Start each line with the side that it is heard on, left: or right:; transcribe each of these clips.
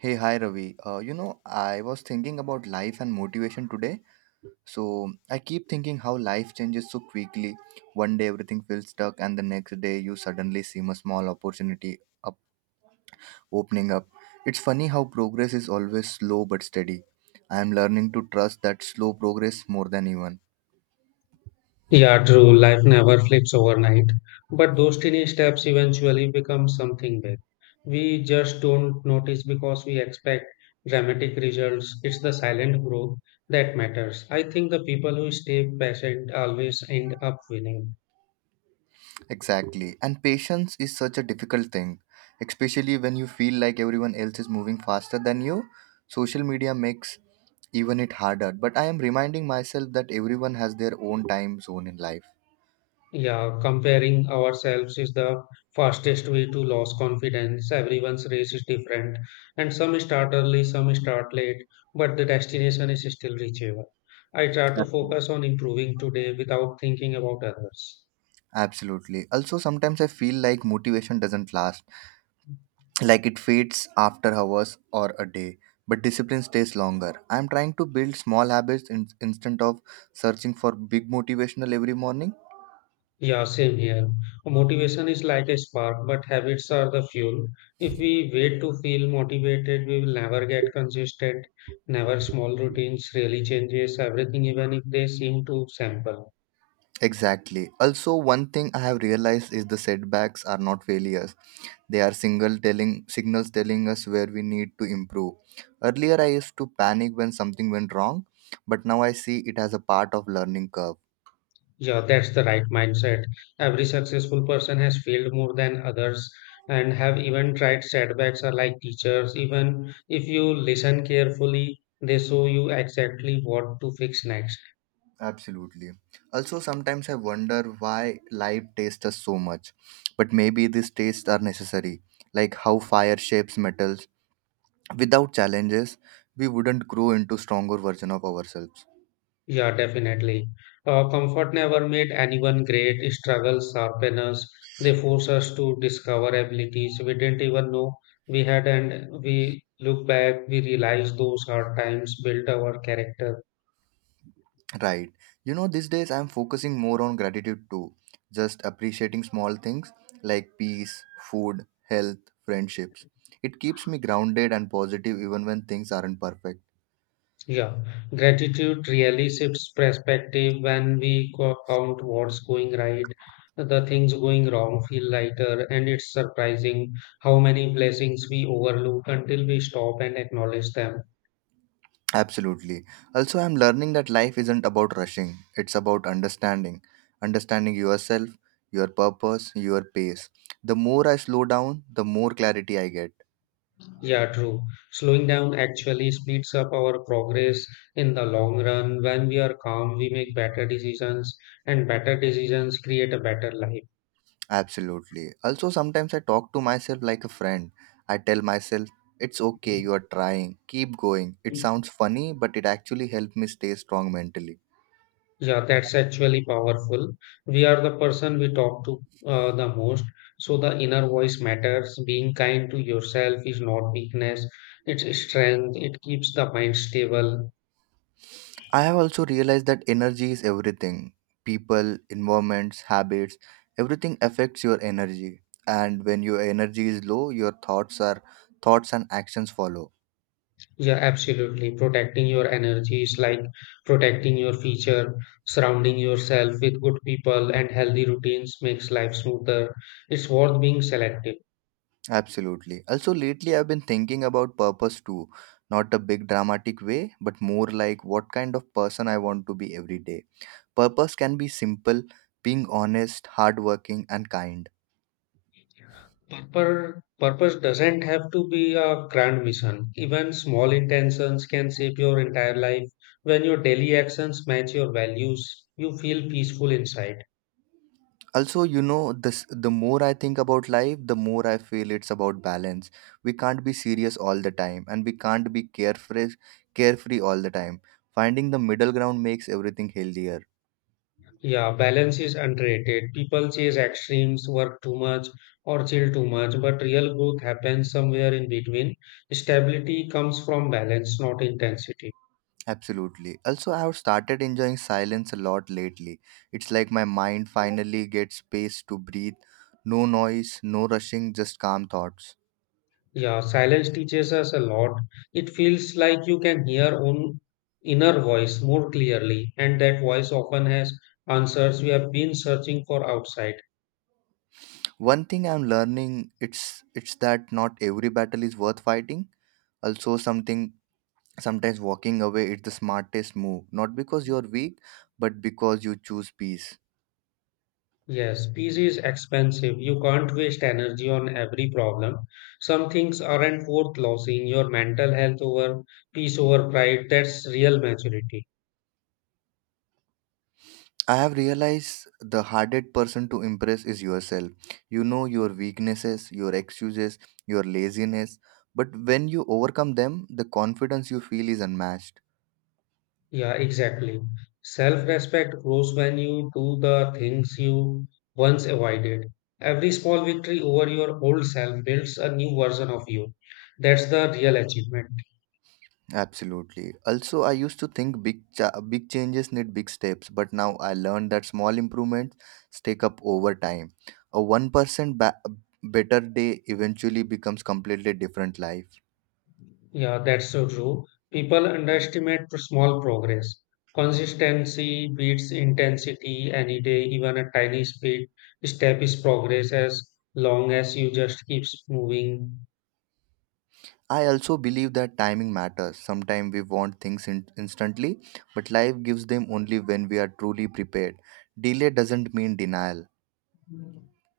right: Hey, hi Ravi. I was thinking about life and motivation today. So I keep thinking how life changes so quickly. One day everything feels stuck, and the next day you suddenly seem a small opportunity up opening up. It's funny how progress is always slow but steady. I am learning to trust that slow progress more than even.
left: Yeah, true. Life never flips overnight, but those tiny steps eventually become something big. We just don't notice because we expect dramatic results. It's the silent growth that matters. I think the people who stay patient always end up winning.
right: Exactly. And patience is such a difficult thing, especially when you feel like everyone else is moving faster than you. Social media makes even it harder, but I am reminding myself that everyone has their own time zone in life.
left: Yeah, comparing ourselves is the fastest way to lose confidence. Everyone's race is different, and some start early, some start late, but the destination is still reachable. I try to
right: Absolutely.
left: focus on improving today without thinking about others.
right: Absolutely. Also, sometimes I feel like motivation doesn't last, like it fades after hours or a day, but discipline stays longer. I'm trying to build small habits in, instead of searching for big motivational every morning.
left: Yeah, same here. Motivation is like a spark, but habits are the fuel. If we wait to feel motivated, we will never get consistent. Never small routines really changes everything, even if they seem too simple.
right: Exactly. Also, one thing I have realized is the setbacks are not failures, they are single telling signals telling us where we need to improve. Earlier I used to panic when something went wrong, but now I see it as a part of learning curve.
left: Yeah, that's the right mindset. Every successful person has failed more than others and have even tried setbacks are like teachers. Even if you listen carefully, they show you exactly what to fix next.
right: Absolutely. Also, sometimes I wonder why life tastes us so much, but maybe these tastes are necessary, like how fire shapes metals. Without challenges, we wouldn't grow into stronger version of ourselves.
left: Yeah, definitely. Comfort never made anyone great. Struggles sharpen us. They force us to discover abilities we didn't even know we had, and we look back, we realize those hard times built our character.
right: Right. You know, these days I'm focusing more on gratitude too, just appreciating small things like peace, food, health, friendships. It keeps me grounded and positive even when things aren't perfect.
left: Yeah, gratitude really shifts perspective when we count what's going right. The things going wrong feel lighter, and it's surprising how many blessings we overlook until we stop and acknowledge them.
right: Absolutely. Also, I'm learning that life isn't about rushing, it's about understanding. Understanding yourself, your purpose, your pace. The more I slow down, the more clarity I get.
left: Yeah, true. Slowing down actually speeds up our progress in the long run. When we are calm, we make better decisions, and better decisions create a better life.
right: Absolutely. Also, sometimes I talk to myself like a friend. I tell myself, it's okay, you are trying, keep going. It sounds funny, but it actually helped me stay strong mentally.
left: Yeah, that's actually powerful. We are the person we talk to, the most. So the inner voice matters. Being kind to yourself is not weakness, it's strength. It keeps the mind stable.
right: I have also realized that energy is everything. People, environments, habits, everything affects your energy. And when your energy is low, your thoughts and actions follow.
left: Yeah, absolutely. Protecting your energy is like protecting your future. Surrounding yourself with good people and healthy routines makes life smoother. It's worth being selective.
right: Absolutely. Also, lately I've been thinking about purpose too, not a big dramatic way, but more like what kind of person I want to be every day. Purpose can be simple, being honest, hardworking, and kind.
left: Purpose doesn't have to be a grand mission. Even small intentions can shape your entire life. When your daily actions match your values, you feel peaceful inside.
right: Also, you know, this the more I think about life, the more I feel it's about balance. We can't be serious all the time, and we can't be carefree all the time. Finding the middle ground makes everything healthier.
left: Yeah, balance is underrated. People chase extremes, work too much, or chill too much, but real growth happens somewhere in between. Stability comes from balance, not intensity.
right: Absolutely. Also, I have started enjoying silence a lot lately. It's like my mind finally gets space to breathe. No noise, no rushing, just calm thoughts.
left: Yeah, silence teaches us a lot. It feels like you can hear own inner voice more clearly, and that voice often has answers we have been searching for outside.
right: One thing I'm learning it's that not every battle is worth fighting. Also something sometimes walking away is the smartest move, not because you're weak, but because you choose peace.
left: Yes, peace is expensive. You can't waste energy on every problem. Some things aren't worth losing your mental health over peace over pride. That's real maturity.
right: I have realized the hardest person to impress is yourself. You know your weaknesses, your excuses, your laziness, but when you overcome them, the confidence you feel is unmatched.
left: Yeah, exactly. Self-respect grows when you do the things you once avoided. Every small victory over your old self builds a new version of you. That's the real achievement.
right: Absolutely. Also, I used to think big changes need big steps, but now I learned that small improvements stack up over time. A 1% better day eventually becomes completely different life.
left: Yeah, that's so true. People underestimate small progress. Consistency beats intensity any day, even a tiny speed step is progress as long as you just keeps moving.
right: I also believe that timing matters. Sometimes we want things instantly, but life gives them only when we are truly prepared. Delay doesn't mean denial.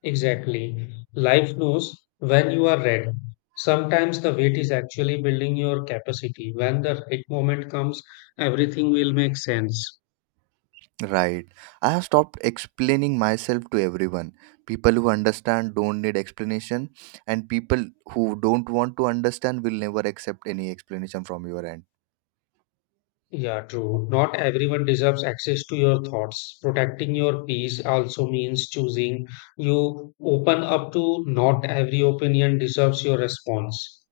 left: Exactly. Life knows when you are ready. Sometimes the wait is actually building your capacity. When the right moment comes, everything will make sense.
right: Right. I have stopped explaining myself to everyone. People who understand don't need explanation, and people who don't want to understand will never accept any explanation from your end.
left: Yeah, true. Not everyone deserves access to your thoughts. Protecting your peace also means choosing. You open up to not every opinion deserves your response.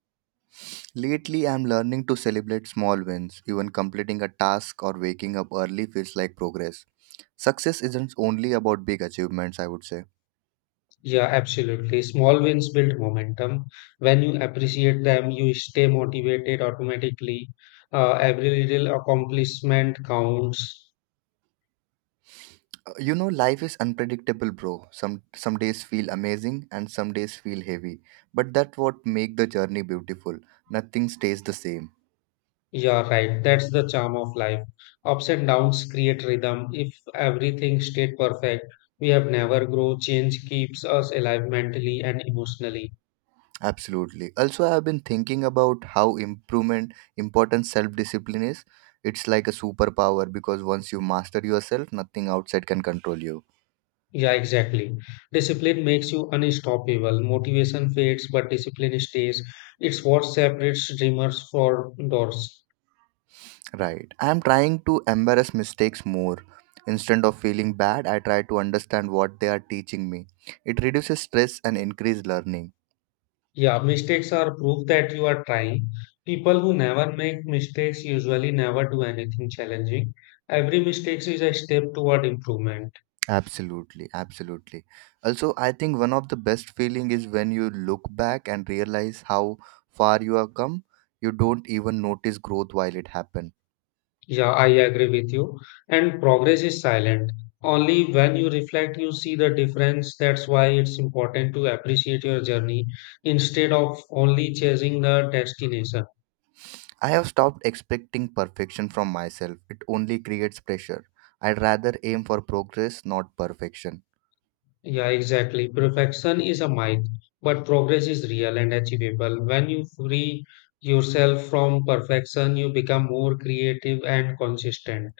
right: Lately, I'm learning to celebrate small wins. Even completing a task or waking up early feels like progress. Success isn't only about big achievements, I would say.
left: Yeah, absolutely. Small wins build momentum. When you appreciate them, you stay motivated automatically. Every little accomplishment counts.
right: You know, life is unpredictable, bro. Some days feel amazing and some days feel heavy. But that's what make the journey beautiful. Nothing stays the same.
left: Yeah, right. That's the charm of life. Ups and downs create rhythm. If everything stayed perfect, we have never grow. Change keeps us alive mentally and emotionally.
right: Absolutely. Also, I have been thinking about how improvement important self-discipline is. It's like a superpower because once you master yourself, nothing outside can control you.
left: Yeah, exactly. Discipline makes you unstoppable. Motivation fades, but discipline stays. It's what separates dreamers from doors.
right: Right. I am trying to embrace mistakes more. Instead of feeling bad, I try to understand what they are teaching me. It reduces stress and increase learning.
left: Yeah, mistakes are proof that you are trying. People who never make mistakes usually never do anything challenging. Every mistake is a step toward improvement.
right: Absolutely, absolutely. Also, I think one of the best feeling is when you look back and realize how far you have come. You don't even notice growth while it happen.
left: Yeah, I agree with you. And progress is silent. Only when you reflect, you see the difference. That's why it's important to appreciate your journey instead of only chasing the destination.
right: I have stopped expecting perfection from myself. It only creates pressure. I'd rather aim for progress, not perfection.
left: Yeah, exactly. Perfection is a myth, but progress is real and achievable. When you free yourself from perfection, you become more creative and consistent.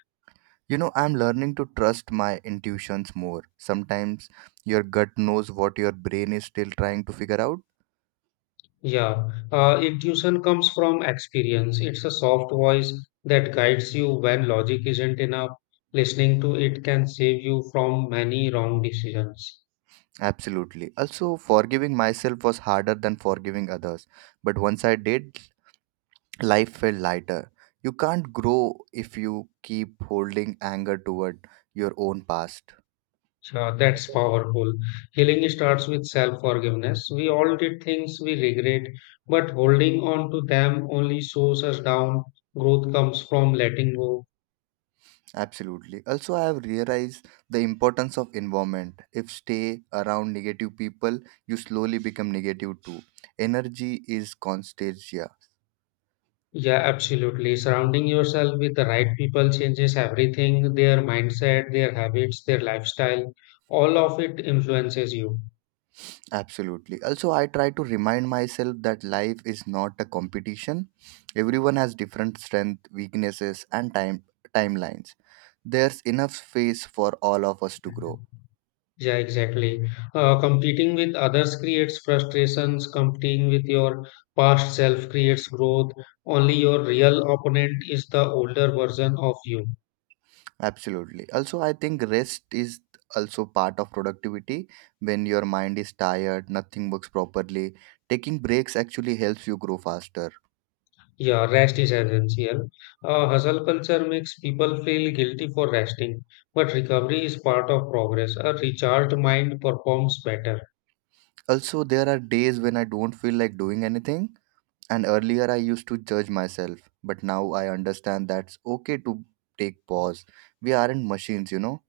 right: You know, I'm learning to trust my intuitions more. Sometimes your gut knows what your brain is still trying to figure out.
left: Yeah, intuition comes from experience. It's a soft voice that guides you when logic isn't enough. Listening to it can save you from many wrong decisions.
right: Absolutely. Also, forgiving myself was harder than forgiving others. But once I did, life felt lighter. You can't grow if you keep holding anger toward your own past.
left: So that's powerful. Healing starts with self forgiveness. We all did things we regret, but holding on to them only slows us down. Growth comes from letting go.
right: Absolutely. Also, I have realized the importance of environment. If stay around negative people, you slowly become negative too. Energy is constagia.
left: Yeah, absolutely. Surrounding yourself with the right people changes everything their mindset, their habits, their lifestyle. All of it influences you.
right: Absolutely. Also, I try to remind myself that life is not a competition. Everyone has different strength, weaknesses, and timelines. There's enough space for all of us to grow.
left: Yeah, exactly. Competing with others creates frustrations. Competing with your past self creates growth. Only your real opponent is the older version of you.
right: Absolutely. Also, I think rest is also part of productivity. When your mind is tired, nothing works properly. Taking breaks actually helps you grow faster.
left: Yeah, rest is essential. Hustle culture makes people feel guilty for resting, but recovery is part of progress. A recharged mind performs better.
right: Also, there are days when I don't feel like doing anything. And earlier, I used to judge myself. But now I understand that's okay to take pause. We aren't machines, you know.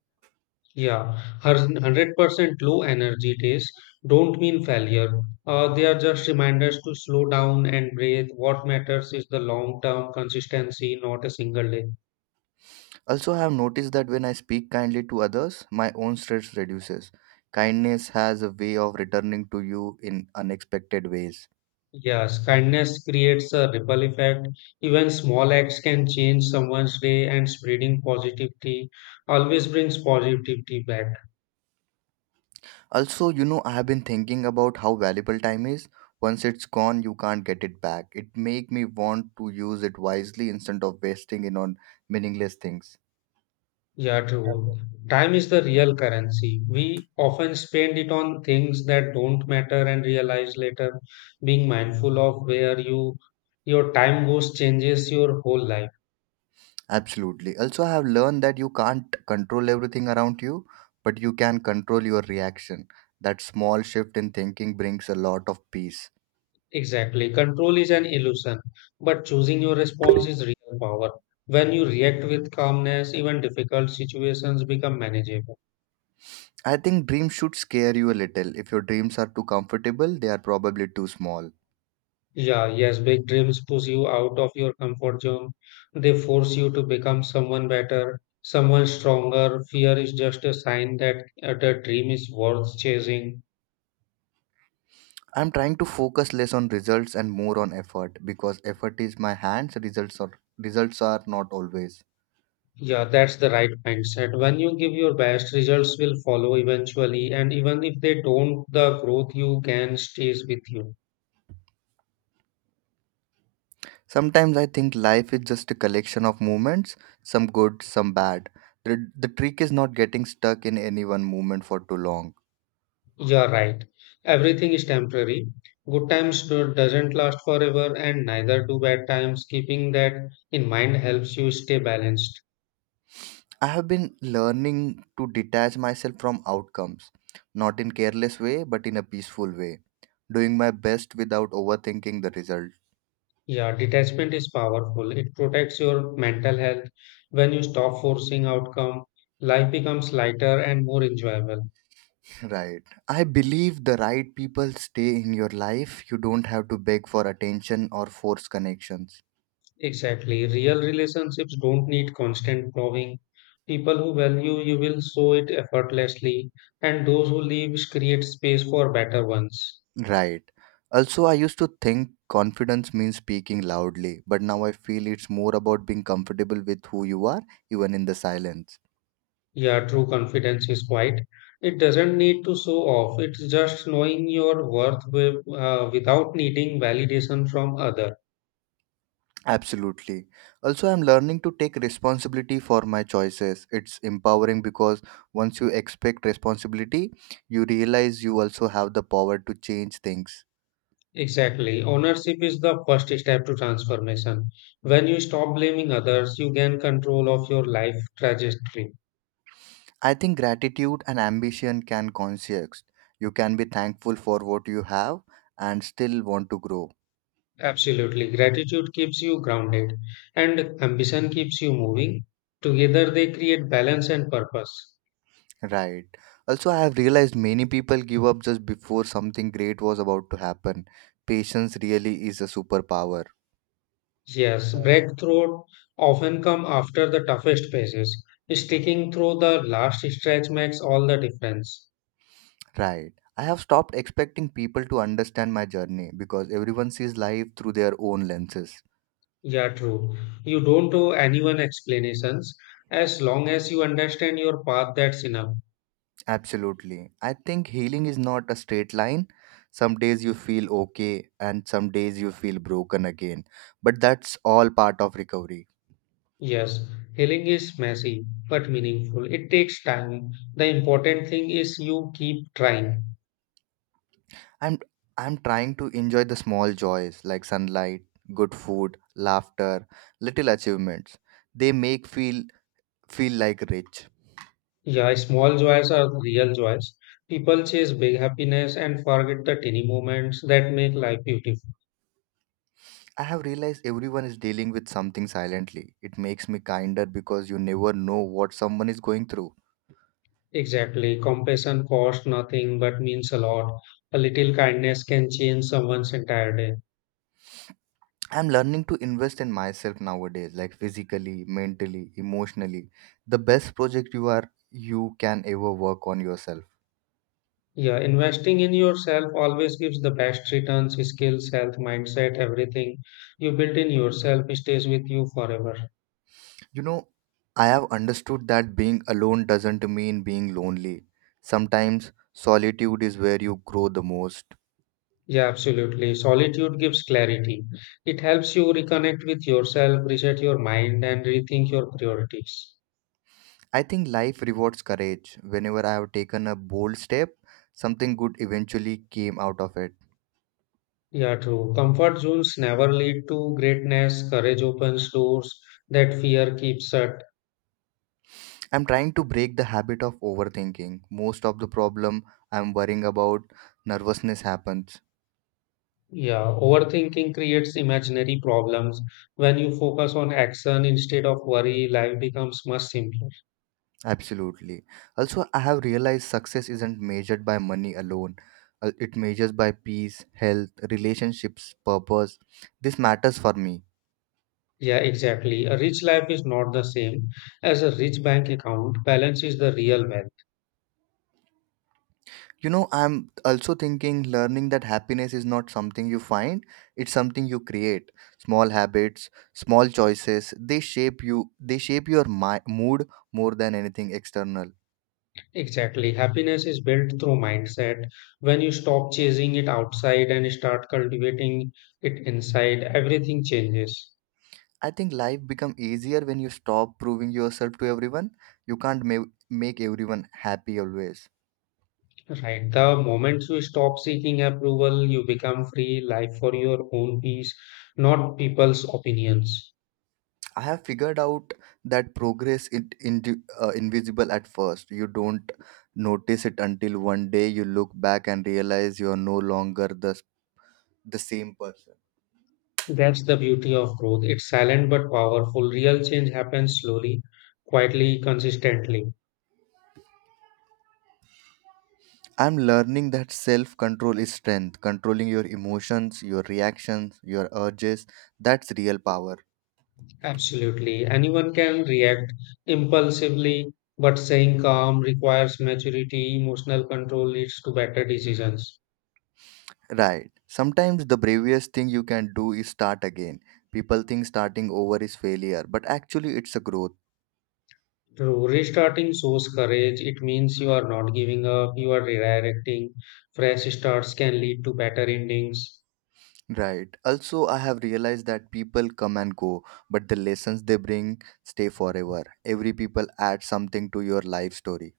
left: Yeah, 100% low energy days don't mean failure. They are just reminders to slow down and breathe. What matters is the long term consistency, not a single day.
right: Also, I have noticed that when I speak kindly to others, my own stress reduces. Kindness has a way of returning to you in unexpected ways.
left: Yes, kindness creates a ripple effect. Even small acts can change someone's day, and spreading positivity always brings positivity back.
right: Also, I have been thinking about how valuable time is. Once it's gone, you can't get it back. It make me want to use it wisely instead of wasting it on meaningless things.
left: Yeah, true. Time is the real currency. We often spend it on things that don't matter and realize later. Being mindful of where your time goes changes your whole life.
right: Absolutely. Also, I have learned that you can't control everything around you, but you can control your reaction. That small shift in thinking brings a lot of peace.
left: Exactly. Control is an illusion, but choosing your response is real power. When you react with calmness, even difficult situations become manageable.
right: I think dreams should scare you a little. If your dreams are too comfortable, they are probably too small.
left: Yeah, yes, big dreams push you out of your comfort zone. They force you to become someone better, someone stronger. Fear is just a sign that the dream is worth chasing.
right: I'm trying to focus less on results and more on effort, because effort is my hands, results are not always.
left: Yeah, that's the right mindset. When you give your best, results will follow eventually, and even if they don't, the growth you can stays with you.
right: Sometimes I think life is just a collection of moments, some good, some bad. The trick is not getting stuck in any one moment for too long.
left: You're right. Everything is temporary. Good times doesn't last forever, and neither do bad times. Keeping that in mind helps you stay balanced.
right: I have been learning to detach myself from outcomes, not in careless way but in a peaceful way, doing my best without overthinking the result.
left: Yeah, detachment is powerful. It protects your mental health. When you stop forcing outcome, life becomes lighter and more enjoyable.
right: Right. I believe the right people stay in your life. You don't have to beg for attention or force connections.
left: Exactly. Real relationships don't need constant proving. People who value you will show it effortlessly, and those who leave create space for better ones.
right: Right. Also, I used to think confidence means speaking loudly, but now I feel it's more about being comfortable with who you are, even in the silence.
left: Yeah, true confidence is quiet. It doesn't need to show off. It's just knowing your worth with, without needing validation from others.
right: Absolutely. Also, I'm learning to take responsibility for my choices. It's empowering because once you expect responsibility, you realize you also have the power to change things.
left: Exactly. Ownership is the first step to transformation. When you stop blaming others, you gain control of your life trajectory.
right: I think gratitude and ambition can coexist. You can be thankful for what you have and still want to grow.
left: Absolutely. Gratitude keeps you grounded and ambition keeps you moving. Together they create balance and purpose.
right: Right. Also, I have realized many people give up just before something great was about to happen. Patience really is a superpower.
left: Yes, breakthrough often come after the toughest phases. Sticking through the last stretch makes all the difference.
right: Right. I have stopped expecting people to understand my journey because everyone sees life through their own lenses.
left: Yeah, true. You don't owe anyone explanations. As long as you understand your path, that's enough.
right: Absolutely. I think healing is not a straight line. Some days you feel okay and some days you feel broken again. But that's all part of recovery.
left: Yes, healing is messy but meaningful. It takes time. The important thing is you keep trying.
right: I'm I'm trying to enjoy the small joys like sunlight, good food, laughter, little achievements. They make feel like rich.
left: Yeah, small joys are the real joys. People chase big happiness and forget the tiny moments that make life beautiful.
right: I have realized everyone is dealing with something silently. It makes me kinder because you never know what someone is going through.
left: Exactly. Compassion costs nothing but means a lot. A little kindness can change someone's entire day.
right: I'm learning to invest in myself nowadays, like physically, mentally, emotionally. The best project you can ever work on yourself.
left: Yeah, investing in yourself always gives the best returns, skills, health, mindset, everything you build in yourself stays with you forever.
right: You know, I have understood that being alone doesn't mean being lonely. Sometimes solitude is where you grow the most.
left: Yeah, absolutely. Solitude gives clarity. It helps you reconnect with yourself, reset your mind, and rethink your priorities.
right: I think life rewards courage. Whenever I have taken a bold step, something good eventually came out of it.
left: Yeah, true. Comfort zones never lead to greatness. Courage opens doors that fear keeps shut.
right: I'm trying to break the habit of overthinking. Most of the problem I'm worrying about nervousness happens.
left: Yeah, overthinking creates imaginary problems. When you focus on action instead of worry, life becomes much simpler.
right: Absolutely. Also, I have realized success isn't measured by money alone. It measures by peace, health, relationships, purpose. This matters for me.
left: Yeah, exactly. A rich life is not the same as a rich bank account. Balance is the real value.
right: You know, I'm also thinking learning that happiness is not something you find, it's something you create. Small habits, small choices, they shape you, they shape your mood more than anything external.
left: Exactly. Happiness is built through mindset. When you stop chasing it outside and start cultivating it inside, everything changes.
right: I think life become easier when you stop proving yourself to everyone. You can't make everyone happy always.
left: Right. The moment you stop seeking approval, you become free, life for your own peace, not people's opinions.
right: I have figured out that progress is invisible at first. You don't notice it until one day you look back and realize you are no longer the same person.
left: That's the beauty of growth. It's silent but powerful. Real change happens slowly, quietly, consistently.
right: I'm learning that self control is strength. Controlling your emotions, your reactions, your urges, that's real power.
left: Absolutely. Anyone can react impulsively, but staying calm requires maturity. Emotional control leads to better decisions.
right: Right. Sometimes the bravest thing you can do is start again. People think starting over is failure, but actually it's a growth.
left: True. Restarting shows courage. It means you are not giving up, you are redirecting. Fresh starts can lead to better endings.
right: Right. Also, I have realized that people come and go, but the lessons they bring stay forever. Every people add something to your life story.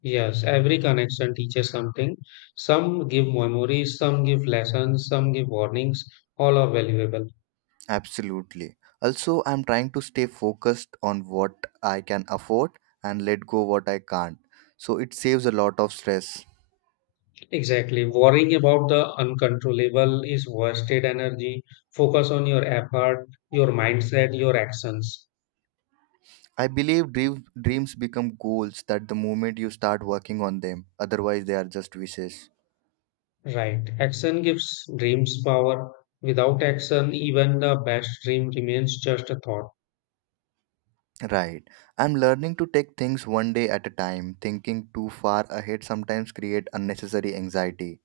left: Yes, every connection teaches something. Some give memories, some give lessons, some give warnings. All are valuable.
right: Absolutely. Also, I'm trying to stay focused on what I can afford and let go what I can't. So it saves a lot of stress.
left: Exactly. Worrying about the uncontrollable is wasted energy. Focus on your effort, your mindset, your actions.
right: I believe dreams become goals that the moment you start working on them, otherwise they are just wishes.
left: Right. Action gives dreams power. Without action, even the best dream remains just a thought.
right: Right. I'm learning to take things one day at a time. Thinking too far ahead sometimes create unnecessary anxiety.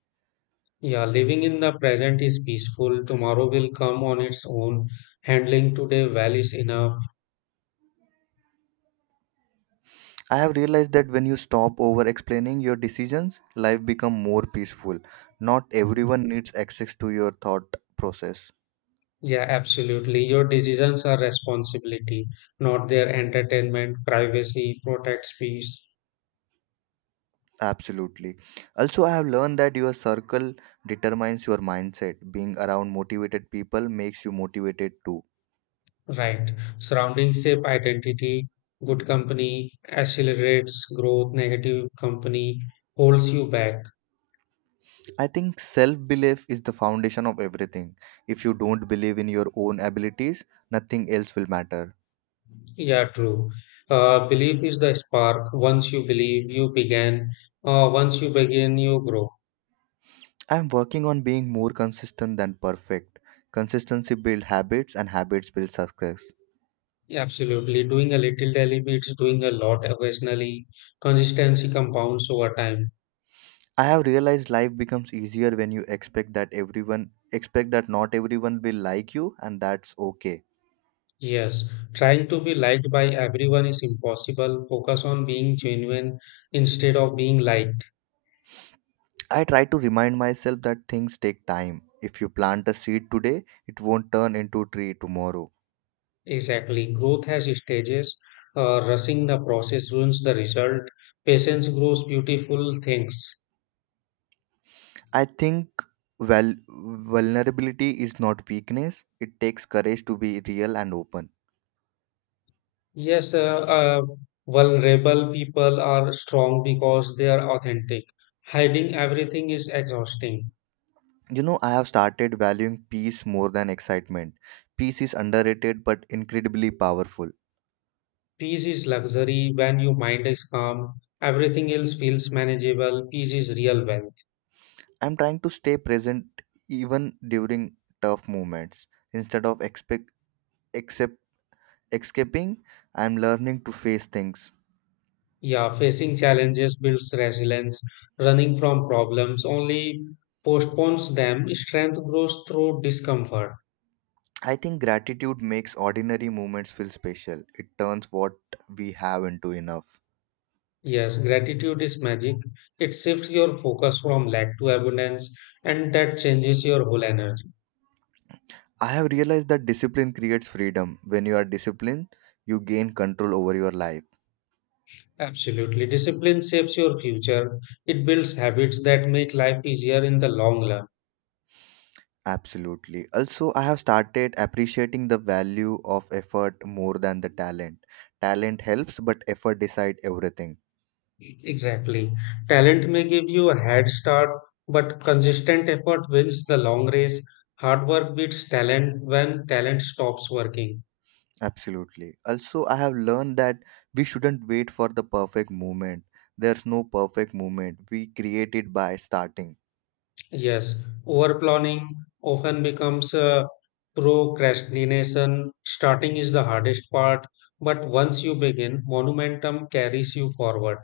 left: Yeah, living in the present is peaceful. Tomorrow will come on its own. Handling today well is enough.
right: I have realized that when you stop over explaining your decisions, life become more peaceful. Not everyone needs access to your thought process.
left: Yeah, absolutely. Your decisions are responsibility, not their entertainment. Privacy protects peace.
right: Absolutely. Also, I have learned that your circle determines your mindset. Being around motivated people makes you motivated too.
left: Right. Surrounding safe identity, good company accelerates growth, negative company holds you back.
right: I think self belief is the foundation of everything. If you don't believe in your own abilities, nothing else will matter.
left: Yeah, true. Belief is the spark. Once you believe, you begin. Once you begin, you grow.
right: I'm working on being more consistent than perfect. Consistency builds habits, and habits build success.
left: Yeah, absolutely. Doing a little daily beats doing a lot occasionally. Consistency compounds over time.
right: I have realized life becomes easier when you expect that not everyone will like you, and that's okay.
left: Yes. Trying to be liked by everyone is impossible. Focus on being genuine instead of being liked.
right: I try to remind myself that things take time. If you plant a seed today, it won't turn into a tree tomorrow.
left: Exactly. Growth has stages. Rushing the process ruins the result. Patience grows beautiful things.
right: I think vulnerability is not weakness. It takes courage to be real and open.
left: Yes, vulnerable people are strong because they are authentic. Hiding everything is exhausting.
right: You know, I have started valuing peace more than excitement. Peace is underrated but incredibly powerful.
left: Peace is luxury when your mind is calm. Everything else feels manageable. Peace is real wealth.
right: I'm trying to stay present even during tough moments. Instead of expect, except escaping, I'm learning to face things.
left: Yeah, facing challenges builds resilience. Running from problems only postpones them. Strength grows through discomfort.
right: I think gratitude makes ordinary moments feel special. It turns what we have into enough.
left: Yes, gratitude is magic. It shifts your focus from lack to abundance, and that changes your whole energy.
right: I have realized that discipline creates freedom. When you are disciplined, you gain control over your life.
left: Absolutely. Discipline shapes your future. It builds habits that make life easier in the long run.
right: Absolutely. Also, I have started appreciating the value of effort more than the talent. Talent helps, but effort decide everything.
left: Exactly. Talent may give you a head start, but consistent effort wins the long race. Hard work beats talent when talent stops working.
right: Absolutely. Also, I have learned that we shouldn't wait for the perfect moment. There's no perfect moment. We create it by starting.
left: Yes, overplanning often becomes procrastination. Starting is the hardest part, but once you begin, momentum carries you forward.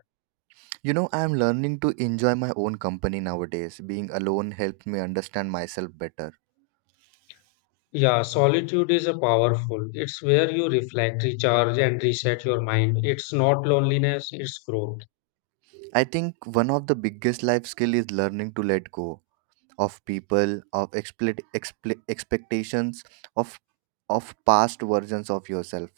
right: You know, I am learning to enjoy my own company nowadays. Being alone helps me understand myself better.
left: Yeah, solitude is a powerful. It's where you reflect, recharge, and reset your mind. It's not loneliness, it's growth.
right: I think one of the biggest life skill is learning to let go of people, of expectations, of of past versions of yourself.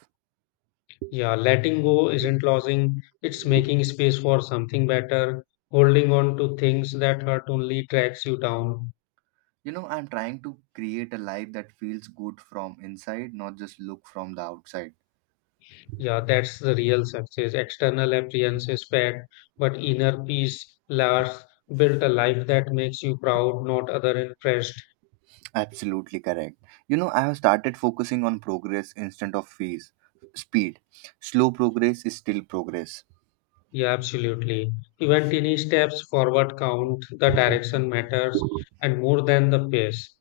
left: Yeah, letting go isn't losing, it's making space for something better. Holding on to things that hurt only tracks you down.
right: You know, I'm trying to create a life that feels good from inside, not just look from the outside.
left: Yeah, that's the real success. External appearance is fed, but inner peace lasts. Built a life that makes you proud, not other impressed.
right: Absolutely correct. You know, I have started focusing on progress instead of fees. Speed. Slow progress is still progress.
left: Yeah, absolutely. Even tiny steps forward count. The direction matters, and more than the pace.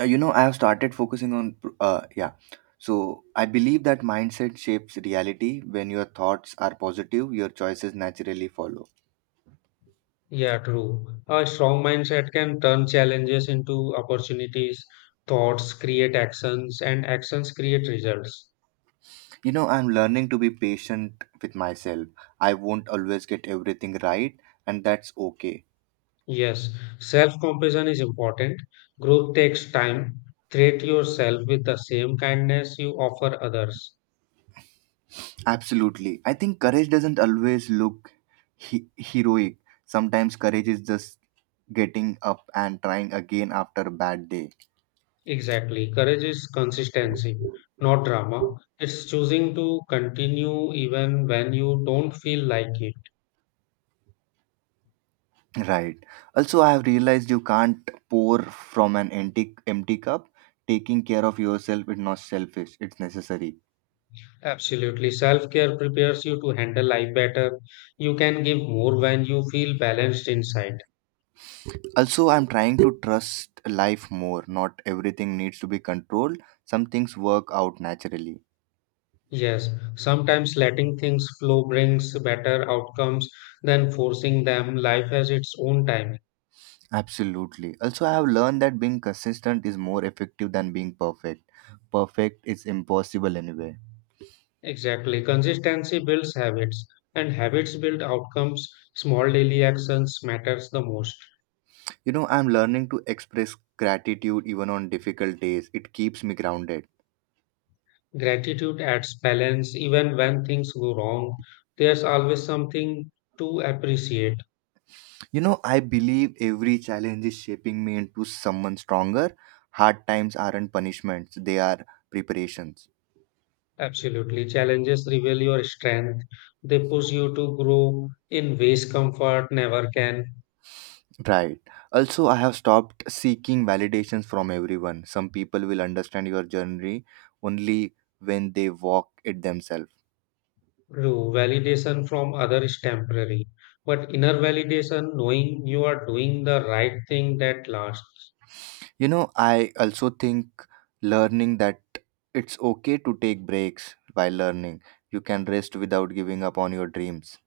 right: You know, I have started focusing on, yeah. So I believe that mindset shapes reality. When your thoughts are positive, your choices naturally follow.
left: Yeah, true. A strong mindset can turn challenges into opportunities. Thoughts create actions, and actions create results.
right: You know, I'm learning to be patient with myself. I won't always get everything right, and that's okay.
left: Yes, self-compassion is important. Growth takes time. Treat yourself with the same kindness you offer others.
right: Absolutely. I think courage doesn't always look heroic. Sometimes courage is just getting up and trying again after a bad day.
left: Exactly. Courage is consistency, not drama. It's choosing to continue even when you don't feel like it.
right: Right. Also, I have realized you can't pour from an empty cup. Taking care of yourself is not selfish; it's necessary.
left: Absolutely. Self-care prepares you to handle life better. You can give more when you feel balanced inside.
right: Also, I'm trying to trust life more. Not everything needs to be controlled. Some things work out naturally.
left: Yes, sometimes letting things flow brings better outcomes than forcing them. Life has its own timing.
right: Absolutely. Also, I have learned that being consistent is more effective than being perfect. Perfect is impossible anyway.
left: Exactly. Consistency builds habits, and habits build outcomes. Small daily actions matters the most.
right: You know, I'm learning to express gratitude even on difficult days. It keeps me grounded.
left: Gratitude adds balance even when things go wrong. There's always something to appreciate.
right: You know, I believe every challenge is shaping me into someone stronger. Hard times aren't punishments, they are preparations.
left: Absolutely. Challenges reveal your strength. They push you to grow in ways comfort never can.
right: Right. Also, I have stopped seeking validations from everyone. Some people will understand your journey only when they walk it themselves.
left: Do validation from others is temporary, but inner validation, knowing you are doing the right thing that lasts.
right: You know, I also think learning that it's okay to take breaks while learning. You can rest without giving up on your dreams.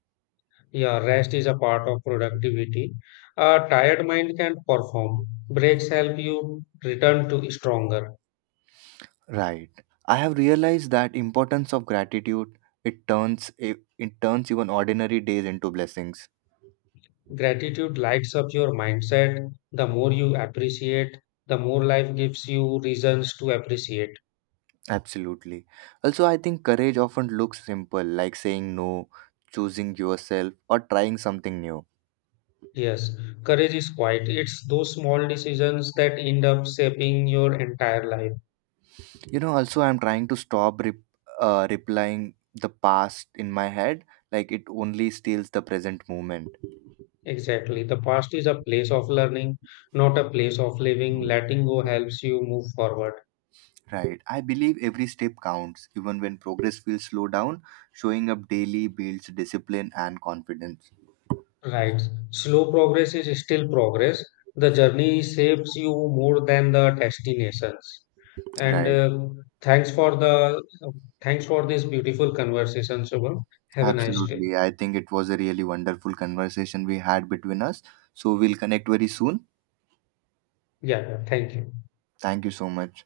left: Yeah, rest is a part of productivity. A tired mind can perform. Breaks help you return to stronger.
right: Right. I have realized that importance of gratitude. It turns even ordinary days into blessings.
left: Gratitude lights up your mindset. The more you appreciate, the more life gives you reasons to appreciate.
right: Absolutely. Also, I think courage often looks simple, like saying no, choosing yourself, or trying something new.
left: Yes, courage is quiet. It's those small decisions that end up shaping your entire life.
right: You know. Also, I'm trying to stop replying the past in my head, like it only steals the present moment.
left: Exactly. The past is a place of learning, not a place of living. Letting go helps you move forward.
right: Right. I believe every step counts, even when progress feels slow down. Showing up daily builds discipline and confidence.
left: Right. Slow progress is still progress. The journey shapes you more than the destinations. And
right: Right.
left: thanks for the uh, Thanks for this beautiful conversation, Shubham. Have a nice day.
right: Absolutely. I think it was a really wonderful conversation we had between us. So we'll connect very soon.
left: Yeah. Thank you.
right: Thank you so much.